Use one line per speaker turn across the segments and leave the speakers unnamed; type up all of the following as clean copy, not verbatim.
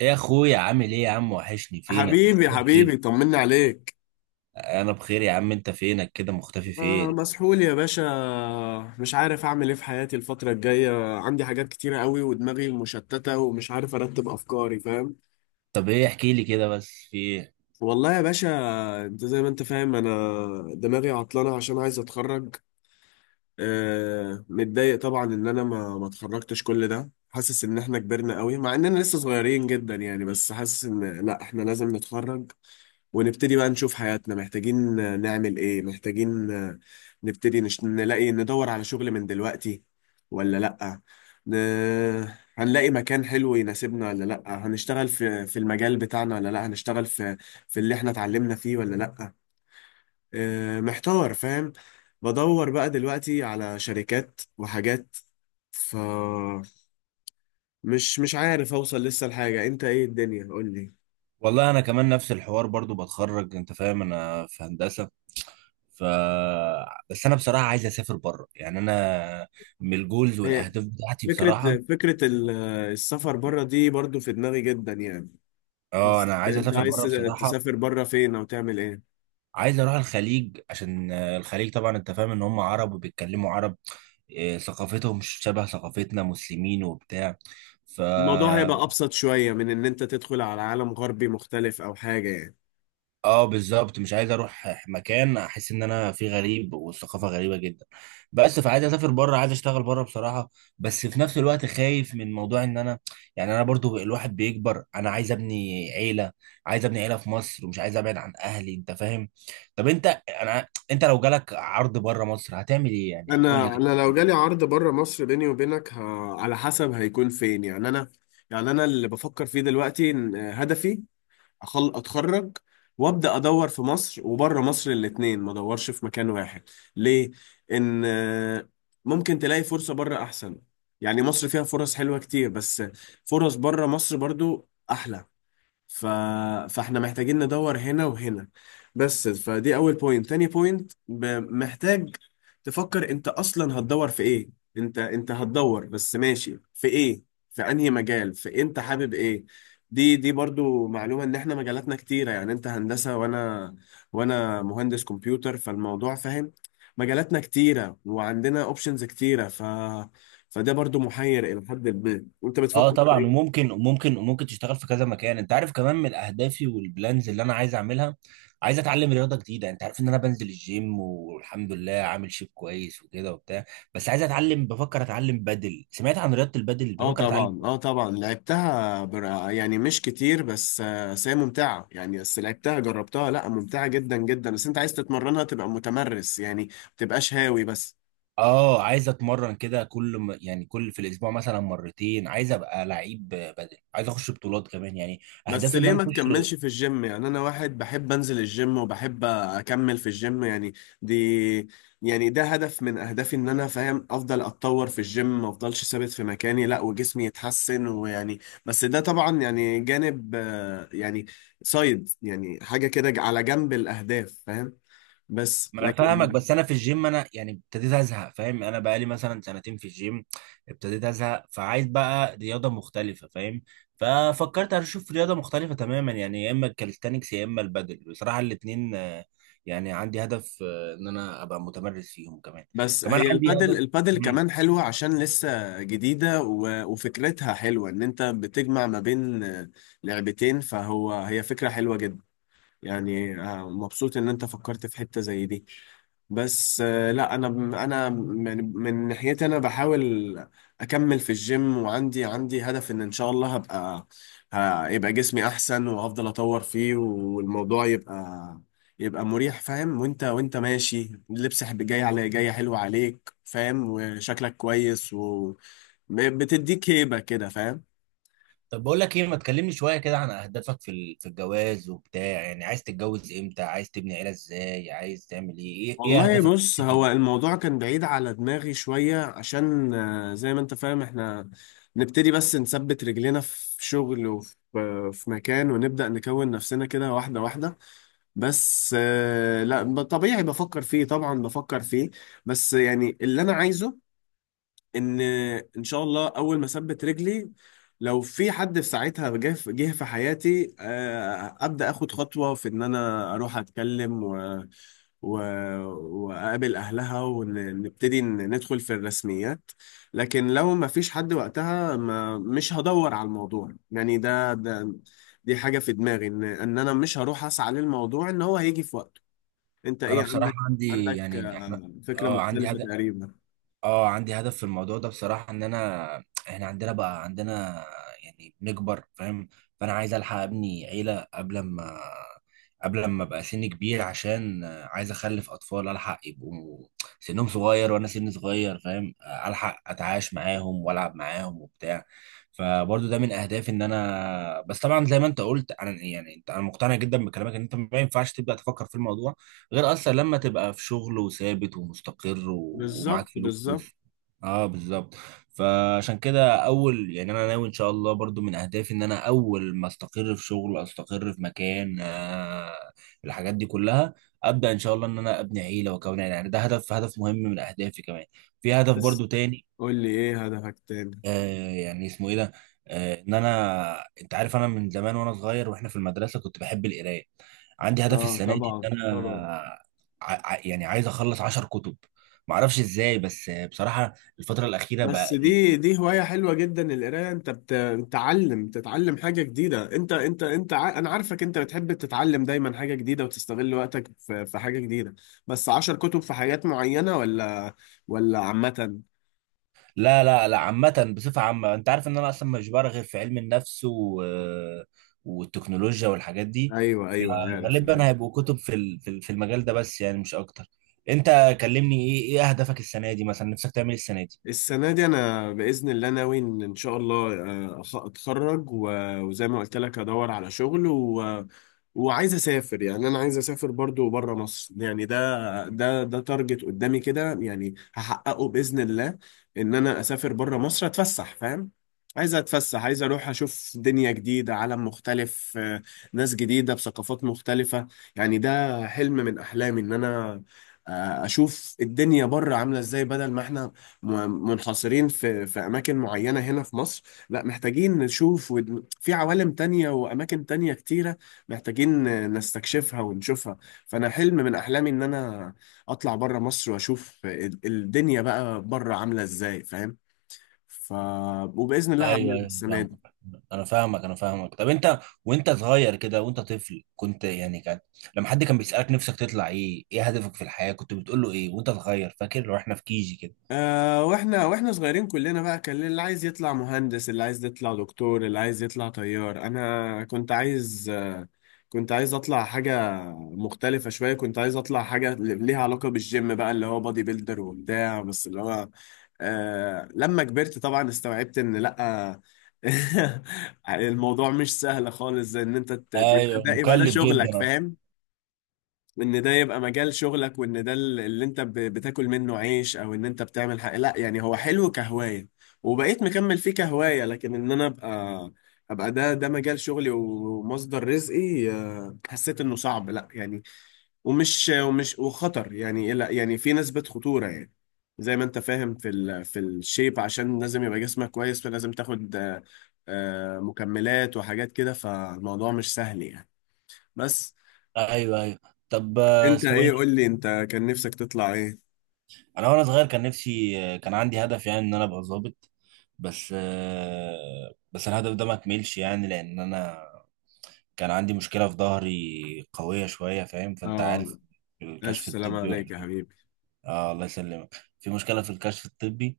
ايه يا اخويا، عامل ايه يا عم؟ وحشني، فينك
حبيبي
مختفي فين؟
حبيبي، طمنا عليك.
انا بخير يا عم. انت فينك كده مختفي
آه،
فين؟
مسحول يا باشا. مش عارف أعمل إيه في حياتي الفترة الجاية، عندي حاجات كتيرة قوي، ودماغي مشتتة، ومش عارف أرتب أفكاري، فاهم؟
طب ايه، احكي لي كده بس، في ايه؟
والله يا باشا، أنت زي ما أنت فاهم، أنا دماغي عطلانة عشان عايز أتخرج. آه، متضايق طبعا إن أنا ما اتخرجتش كل ده، حاسس إن إحنا كبرنا قوي مع إننا لسه صغيرين جدا يعني، بس حاسس إن لأ، إحنا لازم نتخرج ونبتدي بقى نشوف حياتنا. محتاجين نعمل ايه، محتاجين نبتدي نلاقي، ندور على شغل من دلوقتي ولا لأ؟ ن... هنلاقي مكان حلو يناسبنا ولا لأ؟ هنشتغل في المجال بتاعنا ولا لأ؟ هنشتغل في اللي احنا اتعلمنا فيه ولا لأ؟ محتار فاهم. بدور بقى دلوقتي على شركات وحاجات، فمش مش مش عارف اوصل لسه لحاجة. انت ايه الدنيا؟ قول
والله انا كمان نفس الحوار، برضو بتخرج انت فاهم. انا في هندسة. ف بس انا بصراحة عايز اسافر بره، يعني انا من الجولز
لي،
والاهداف بتاعتي
فكرة
بصراحة.
فكرة ال- السفر بره دي برضو في دماغي جدا يعني.
اه، انا
بس
عايز
انت
اسافر
عايز
بره بصراحة.
تسافر بره فين؟ او تعمل ايه؟
عايز اروح الخليج عشان الخليج طبعا انت فاهم ان هم عرب وبيتكلموا عرب. ثقافتهم مش شبه ثقافتنا، مسلمين وبتاع. ف
الموضوع هيبقى ابسط شوية من ان انت تدخل على عالم غربي مختلف او حاجة يعني.
اه، بالظبط. مش عايز اروح مكان احس ان انا فيه غريب والثقافه غريبه جدا. بس فعايز اسافر بره، عايز اشتغل بره بصراحه. بس في نفس الوقت خايف من موضوع ان انا، يعني انا برضو الواحد بيكبر، انا عايز ابني عيله. عايز ابني عيله في مصر ومش عايز ابعد عن اهلي، انت فاهم. طب انت لو جالك عرض بره مصر هتعمل ايه يعني؟ قول
انا
لي.
انا لو جالي عرض بره مصر، بيني وبينك، على حسب هيكون فين يعني. انا، يعني انا اللي بفكر فيه دلوقتي إن هدفي اتخرج، وابدا ادور في مصر وبره مصر الاتنين، ما ادورش في مكان واحد. ليه؟ ان آه، ممكن تلاقي فرصة بره احسن. يعني مصر فيها فرص حلوة كتير، بس فرص بره مصر برضو احلى. ف... فاحنا محتاجين ندور هنا وهنا. بس فدي اول بوينت، تاني بوينت محتاج تفكر انت اصلا هتدور في ايه. انت هتدور بس ماشي في ايه؟ في انهي مجال؟ انت حابب ايه؟ دي برضو معلومة، ان احنا مجالاتنا كتيرة يعني. انت هندسة، وانا مهندس كمبيوتر، فالموضوع فاهم. مجالاتنا كتيرة وعندنا اوبشنز كتيرة، فده برضو محير الى حد ما. وانت
اه
بتفكر في
طبعا،
ايه؟
وممكن وممكن وممكن تشتغل في كذا مكان. انت عارف كمان من اهدافي والبلانز اللي انا عايز اعملها، عايز اتعلم رياضه جديده. انت عارف ان انا بنزل الجيم والحمد لله عامل شيب كويس وكده وبتاع. بس عايز اتعلم، بفكر اتعلم بدل، سمعت عن رياضه البدل
اه
بفكر اتعلم.
طبعا، اه طبعا، لعبتها برا يعني مش كتير، بس هي ممتعة يعني، بس لعبتها، جربتها، لا ممتعة جدا جدا. بس انت عايز تتمرنها، تبقى متمرس يعني، ما تبقاش هاوي بس.
اه، عايز اتمرن كده يعني كل في الاسبوع مثلا مرتين، عايز ابقى لعيب بدل، عايز اخش بطولات كمان يعني.
بس
اهدافي ان
ليه
انا
ما
اخش.
تكملش في الجيم؟ يعني انا واحد بحب انزل الجيم، وبحب اكمل في الجيم يعني. دي يعني ده هدف من اهدافي، ان انا فاهم افضل اتطور في الجيم، ما افضلش ثابت في مكاني، لا، وجسمي يتحسن ويعني. بس ده طبعا يعني جانب، يعني سايد، يعني حاجة كده على جنب الاهداف فاهم. بس
ما انا فاهمك،
لكن
بس انا في الجيم انا يعني ابتديت ازهق فاهم. انا بقالي مثلا سنتين في الجيم، ابتديت ازهق، فعايز بقى رياضه مختلفه فاهم. ففكرت اشوف رياضه مختلفه تماما، يعني يا اما الكاليستانكس يا اما البادل بصراحه الاثنين. يعني عندي هدف، ان انا ابقى متمرس فيهم كمان.
بس
كمان
هي
عندي
البادل،
هدف. مم.
كمان حلوة عشان لسه جديدة، وفكرتها حلوة ان انت بتجمع ما بين لعبتين. هي فكرة حلوة جدا يعني. مبسوط ان انت فكرت في حتة زي دي. بس آه، لا، انا يعني، من ناحيتي انا بحاول اكمل في الجيم. وعندي هدف ان ان شاء الله هبقى، هيبقى جسمي احسن، وافضل اطور فيه، والموضوع يبقى مريح فاهم. وانت ماشي، اللبس جاي على جاي حلو عليك فاهم، وشكلك كويس، بتديك هيبة كده فاهم.
طب بقول لك ايه، ما تكلمني شويه كده عن اهدافك في في الجواز وبتاع؟ يعني عايز تتجوز امتى، عايز تبني عيله ازاي، عايز تعمل ايه؟ إيه
والله
اهدافك في
بص، هو
الحياة؟
الموضوع كان بعيد على دماغي شوية عشان، زي ما انت فاهم، احنا نبتدي بس نثبت رجلينا في شغل، وفي آه، في مكان، ونبدأ نكون نفسنا كده واحدة واحدة. بس آه، لا طبيعي بفكر فيه، طبعا بفكر فيه. بس يعني اللي انا عايزه، ان ان شاء الله اول ما اثبت رجلي، لو في حد في ساعتها جه في حياتي، ابدا اخد خطوه في ان انا اروح اتكلم و... واقابل اهلها، ونبتدي ندخل في الرسميات. لكن لو ما فيش حد وقتها، ما مش هدور على الموضوع يعني. ده ده دي حاجه في دماغي، ان انا مش هروح اسعى للموضوع، ان هو هيجي في وقته. انت
انا
ايه
بصراحه
عندك؟
عندي،
عندك
يعني احنا،
فكره
اه عندي
مختلفه
هدف.
تقريبا.
اه، عندي هدف في الموضوع ده بصراحه. ان انا، احنا عندنا بقى عندنا، يعني بنكبر فاهم. فانا عايز الحق ابني عيله قبل ما، قبل ما ابقى سني كبير. عشان عايز اخلف اطفال الحق يبقوا سنهم صغير وانا سني صغير فاهم. الحق اتعايش معاهم والعب معاهم وبتاع. فبرضو ده من اهدافي ان انا، بس طبعا زي ما انت قلت، انا يعني، انت، انا مقتنع جدا بكلامك ان انت ما ينفعش تبدا تفكر في الموضوع غير اصلا لما تبقى في شغل وثابت ومستقر
بالظبط،
ومعاك فلوس.
بالظبط.
اه، بالظبط. فعشان كده اول، يعني انا ناوي ان شاء الله برضو من اهدافي ان انا اول ما استقر في شغل، استقر في مكان. الحاجات دي كلها، ابدا ان شاء الله ان انا ابني عيله واكون عيله. يعني ده هدف، هدف مهم من اهدافي كمان. في هدف
بس
برضو تاني.
قول لي ايه هدفك تاني؟
يعني اسمه ايه ده، ان انا، انت عارف انا من زمان وانا صغير واحنا في المدرسه كنت بحب القرايه. عندي هدف
اه
السنه دي
طبعا،
ان
طبعا.
انا يعني عايز اخلص 10 كتب. ما اعرفش ازاي، بس بصراحه الفتره الاخيره بقى
بس دي
يعني.
دي هواية حلوة جدا، القراية. انت بتتعلم حاجة جديدة. انت انا عارفك، انت بتحب تتعلم دايما حاجة جديدة، وتستغل وقتك في حاجة جديدة. بس 10 كتب في حاجات معينة، ولا عامة؟
لا، لا، لا، عامه، بصفه عامه انت عارف ان انا اصلا مش بقرا غير في علم النفس والتكنولوجيا والحاجات دي.
ايوه، ايوه، عارف.
فغالبا هيبقوا كتب في في المجال ده بس، يعني مش اكتر. انت كلمني، ايه اهدافك السنه دي؟ مثلا نفسك تعمل إيه السنه دي؟
السنة دي أنا بإذن الله ناوي إن إن شاء الله، أتخرج، وزي ما قلت لك أدور على شغل وعايز أسافر يعني. أنا عايز أسافر برضو بره مصر يعني، ده تارجت قدامي كده، يعني هحققه بإذن الله، إن أنا أسافر بره مصر أتفسح فاهم. عايز أتفسح، عايز أروح أشوف دنيا جديدة، عالم مختلف، ناس جديدة بثقافات مختلفة. يعني ده حلم من أحلامي إن أنا أشوف الدنيا بره عاملة إزاي، بدل ما إحنا منحصرين في اماكن معينه هنا في مصر. لا، محتاجين نشوف في عوالم تانية واماكن تانية كتيره، محتاجين نستكشفها ونشوفها. فانا حلم من احلامي ان انا اطلع بره مصر، واشوف الدنيا بقى بره عامله ازاي فاهم. ف وباذن الله
ايوه،
هعملها
ايوه. أنا
السنه
فاهمك،
دي.
انا فاهمك، انا فاهمك. طب انت وانت صغير كده وانت طفل كنت، يعني كان لما حد كان بيسألك نفسك تطلع ايه، ايه هدفك في الحياة، كنت بتقول له ايه وانت صغير؟ فاكر واحنا في كيجي كده؟
آه، واحنا صغيرين كلنا بقى، كان اللي عايز يطلع مهندس، اللي عايز يطلع دكتور، اللي عايز يطلع طيار. انا كنت عايز كنت عايز اطلع حاجة مختلفة شوية، كنت عايز اطلع حاجة ليها علاقة بالجيم بقى، اللي هو بادي بيلدر وبتاع. بس اللي هو لما كبرت طبعا استوعبت ان لا، الموضوع مش سهل خالص، زي ان انت تبقى
ايوه،
ده، يبقى ده
مكلف
شغلك
جدا أصلا.
فاهم. وان ده يبقى مجال شغلك، وان ده اللي انت بتاكل منه عيش، او ان انت بتعمل حاجه. لا يعني، هو حلو كهوايه، وبقيت مكمل فيه كهوايه. لكن ان انا ابقى، ده مجال شغلي ومصدر رزقي، حسيت انه صعب لا يعني، ومش وخطر يعني إيه، لا يعني في نسبه خطوره يعني. زي ما انت فاهم في الشيب، عشان لازم يبقى جسمك كويس، فلازم تاخد مكملات وحاجات كده، فالموضوع مش سهل يعني. بس...
ايوه ايوه. طب
انت
اسمه ايه
ايه
ده؟
قول لي انت، كان نفسك تطلع ايه؟
انا وانا صغير كان نفسي، كان عندي هدف يعني ان انا ابقى ظابط. بس الهدف ده ما كملش يعني. لان انا كان عندي مشكلة في ظهري قوية شوية فاهم، فانت عارف
اه، الف
الكشف
سلامة
الطبي
عليك يا
ولا.
حبيبي.
اه، الله يسلمك، في مشكله في الكشف الطبي.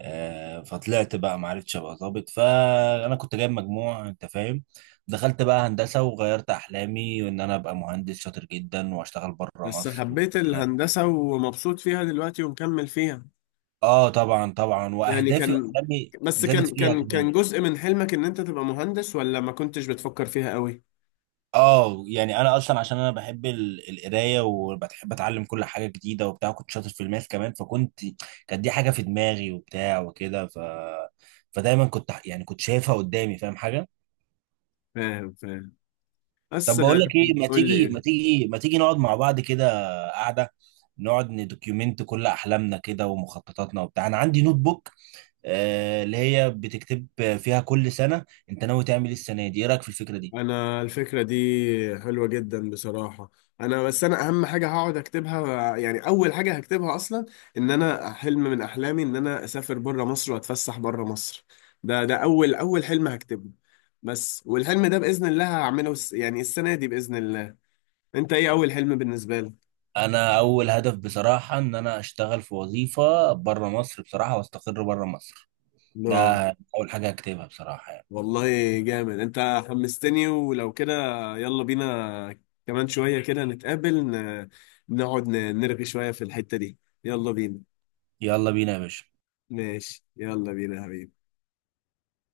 فطلعت بقى ما عرفتش ابقى ظابط. فانا كنت جايب مجموع انت فاهم. دخلت بقى هندسه وغيرت احلامي، وان انا ابقى مهندس شاطر جدا واشتغل بره
بس
مصر
حبيت
وبتاع.
الهندسة، ومبسوط فيها دلوقتي، ومكمل فيها.
اه طبعا، طبعا،
يعني
واهدافي
كان،
واحلامي
بس
زادت
كان
فيها
كان
كمان.
كان جزء من حلمك ان انت تبقى مهندس، ولا ما كنتش بتفكر فيها قوي؟
اه يعني انا اصلا عشان انا بحب القرايه وبحب اتعلم كل حاجه جديده وبتاع. كنت شاطر في الماث كمان، فكنت، كانت دي حاجه في دماغي وبتاع وكده. فدايما كنت، يعني كنت شايفها قدامي فاهم حاجه.
فاهم، فاهم. بس
طب بقول
آه،
لك ايه، ما
قول لي
تيجي ما
إيه؟
تيجي ما تيجي نقعد مع بعض كده، قاعده، نقعد ندوكيومنت كل احلامنا كده ومخططاتنا وبتاع. انا عندي نوت بوك، آه اللي هي بتكتب فيها كل سنه انت ناوي تعمل إيه السنه دي. ايه رايك في الفكره دي؟
انا الفكره دي حلوه جدا بصراحه. انا اهم حاجه هقعد اكتبها، يعني اول حاجه هكتبها اصلا، ان انا حلم من احلامي ان انا اسافر بره مصر، واتفسح بره مصر. ده اول حلم هكتبه. بس والحلم ده باذن الله هعمله يعني السنه دي باذن الله. انت ايه اول حلم بالنسبه لك؟
انا اول هدف بصراحه ان انا اشتغل في وظيفه بره مصر بصراحه، واستقر بره مصر. ده
نعم.
اول حاجه هكتبها بصراحه يعني.
والله، جامد، انت حمستني. ولو كده، يلا بينا، كمان شويه كده نتقابل، نقعد، نرغي شويه في الحته دي. يلا بينا.
يلا بينا يا باشا.
ماشي، يلا بينا يا حبيبي.